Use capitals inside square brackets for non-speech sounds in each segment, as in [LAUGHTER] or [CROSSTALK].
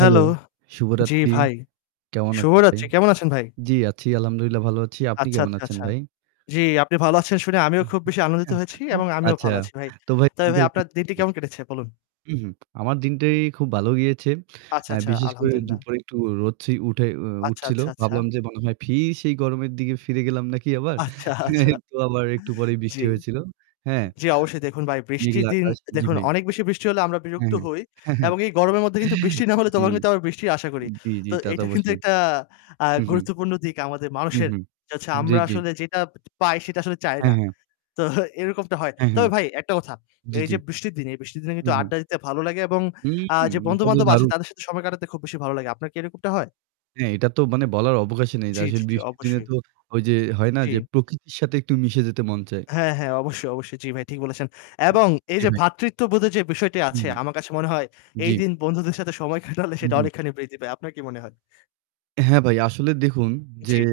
Hello, জি শুভরাত্রি। ভাই। কেমন শুভ আছেন ভাই? রাত্রি। কেমন আছেন ভাই? জি আছি, আলহামদুলিল্লাহ ভালো আছি। আপনি আচ্ছা, কেমন আচ্ছা, আছেন আচ্ছা। ভাই? জি, আপনি ভালো আছেন শুনে আমিও খুব বেশি আনন্দিত হয়েছি এবং [UNINTELLIGIBLE] আমিও আচ্ছা, ভালো আছি ভাই। তো ভাই তবে ভাই আপনার দিনটি [UNINTELLIGIBLE] কেমন কেটেছে বলুন? উ হুম। আমার দিনটাই খুব ভালো গিয়েছে। আচ্ছা, অ্যা আচ্ছা, বিশেষ করে আলহামদুলিল্লাহ। দুপুরে একটু রোদ ছে উঠে উ উ আচ্ছা, উঠছিল। আচ্ছা, আচ্ছা। ভাবলাম যে, মনে হয় ফের সেই গরমের দিকে ফিরে গেলাম নাকি আবার? আচ্ছা, আচ্ছা একটু আবার একটু পরেই জি, বৃষ্টি হয়েছিল। হ্যাঁ? জি অবশ্যই দেখুন ভাই বৃষ্টির মেঘলা দিন আকাশ জি দেখুন ভাই। অনেক বেশি বৃষ্টি হলে আমরা বিরক্ত হ্যাঁ। হই হ্যাঁ, হ্যাঁ, এবং এই গরমের মধ্যে কিন্তু বৃষ্টি না হলে জি। তখন কিন্তু আবার বৃষ্টির আশা করি। জি, জি। তো তা তো এটা কিন্তু অবশ্যই। একটা আ হু, হুম। গুরুত্বপূর্ণ দিক আমাদের হু, মানুষের। হুম। যে হচ্ছে জি, আমরা জি। আসলে যেটা পাই সেটা আসলে চাই হ্যাঁ, না। হ্যাঁ। তো এরকমটা হয়। হ্যাঁ, হ্যাঁ। তবে ভাই একটা কথা, জি, এই জি। যে বৃষ্টির দিন, এই বৃষ্টির দিনে হু, কিন্তু হুম। আড্ডা দিতে ভালো লাগে এবং আ যে উম! এটা তো বন্ধু-বান্ধব আছে দারুন। তাদের সাথে সময় কাটাতে খুব বেশি ভালো লাগে। আপনার কি এরকমটা হয়? হ্যাঁ, এটা তো মানে বলার অবকাশই নেই। আর জি, জি, আসলে জি, বৃষ্টির দিনে অবশ্যই। তো ওই যে হয় না যে, জি। প্রকৃতির সাথে একটু মিশে যেতে মন চায়। হ্যাঁ, হ্যাঁ অবশ্যই, অবশ্যই। জি ভাই ঠিক বলেছেন। এবং এই জি যে ভাই। ভ্রাতৃত্ববোধের যে বিষয়টি হু, আছে আমার কাছে মনে হয়। এই জি। দিন বন্ধুদের সাথে সময় কাটালে হু, সেটা হু। অনেকখানি বৃদ্ধি পায়। আপনার কি মনে হয়? হ্যাঁ ভাই, আসলে দেখুন যে, জি।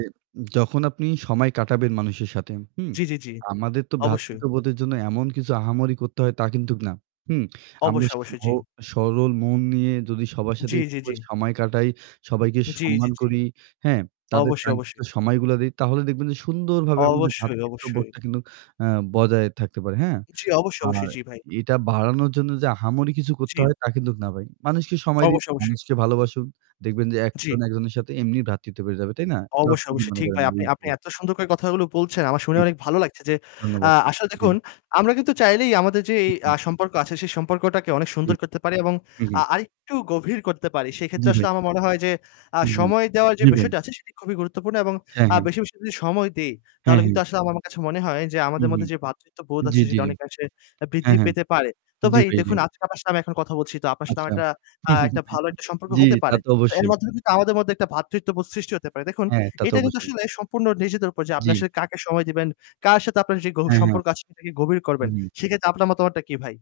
যখন আপনি সময় কাটাবেন মানুষের সাথে, হুম? জি, জি, জি, আমাদের তো অবশ্যই। ভ্রাতৃত্ববোধের জন্য এমন কিছু আহামরি করতে হয় তা কিন্তু না। হুম? [SMACKS LIPS] আমরা অবশ্যই, অবশ্যই, জি। [UNINTELLIGIBLE] সরল মন নিয়ে যদি সবার সাথে জি, একটু জি, জি। করে সময় কাটাই, সবাইকে জি, জি, সম্মান জি। করি, হ্যাঁ? তাদের অবশ্যই, কাঙ্ক্ষিত অবশ্যই। সময়গুলো দেই তাহলে দেখবেন যে, সুন্দরভাবে আমাদের অবশ্যই, অবশ্যই। ভ্রাতৃত্ববোধটা কিন্তু অ্যাঁ বজায় থাকতে পারে, হ্যাঁ? জি, অবশ্যই, আর অবশ্যই। জি, ভাই। এটা বাড়ানোর জন্য যে, আহামরি কিছু করতে জি। হয় তা কিন্তু না ভাই। মানুষকে সময় দিন, অবশ্যই, অবশ্যই। মানুষকে ভালোবাসুন। দেখবেন যে, জি। একজন একজনের সাথে এমনি ভ্রাতৃত্ব বেড়ে যাবে, তাই না? তো অবশ্যই, কি অবশ্যই মনে ঠিক করেন। ভাই। আপনি আপনি [UNINTELLIGIBLE] এত সুন্দর করে কথাগুলো বলছেন, আমার শুনে জি। অনেক ভালো লাগছে যে, আ ধন্যবাদ। আসলে জি। দেখুন আমরা কিন্তু চাইলেই আমাদের যে, এই আ [UNINTELLIGIBLE] সম্পর্ক আছে সেই সম্পর্কটাকে অনেক জি। সুন্দর করতে পারি এবং হুম, আ হুম। আরেকটু গভীর করতে পারি। সেক্ষেত্রে জি, ভাই। আসলে আমার মনে হয় যে, আ হুম, হুম। সময় দেওয়ার যে জি, ভাই। বিষয়টা আছে সেটি খুবই গুরুত্বপূর্ণ এবং হ্যাঁ, আ হ্যাঁ। বেশি, বেশি, করে যদি সময় দেই, হ্যাঁ, তাহলে কিন্তু হ্যাঁ। আসলে আমার আমার কাছে মনে হয় যে, হুম, আমাদের মধ্যে হুম। যে ভ্রাতৃত্ববোধ জি, আছে জি, সেটা জি। অনেকাংশে আ হ্যাঁ, বৃদ্ধি হ্যাঁ। পেতে পারে। তো জি, ভাই ভাই জি। দেখুন আজকে আপনার [UNINTELLIGIBLE] আমি এখন কথা বলছি। তো আপনার সাথে আচ্ছা। আমার একটা আ একটা ভালো একটা [CHUCKLES] সম্পর্ক জি, হতে তা পারে। তো তো এর অবশ্যই। মাধ্যমে কিন্তু আমাদের মধ্যে একটা ভ্রাতৃত্ববোধ সৃষ্টি হতে পারে। দেখুন হ্যাঁ, তা তো এটা কিন্তু অবশ্যই। আসলে সম্পূর্ণ নিজেদের উপর যে, আপনি জি। আসলে কাকে সময় দিবেন, কার সাথে আপনার যেই গভীর হ্যাঁ, হ্যাঁ। সম্পর্ক আছে সেটাকে গভীর করবেন। হুম, হুম। সেক্ষেত্রে আপনার মতামতটা কি ভাই?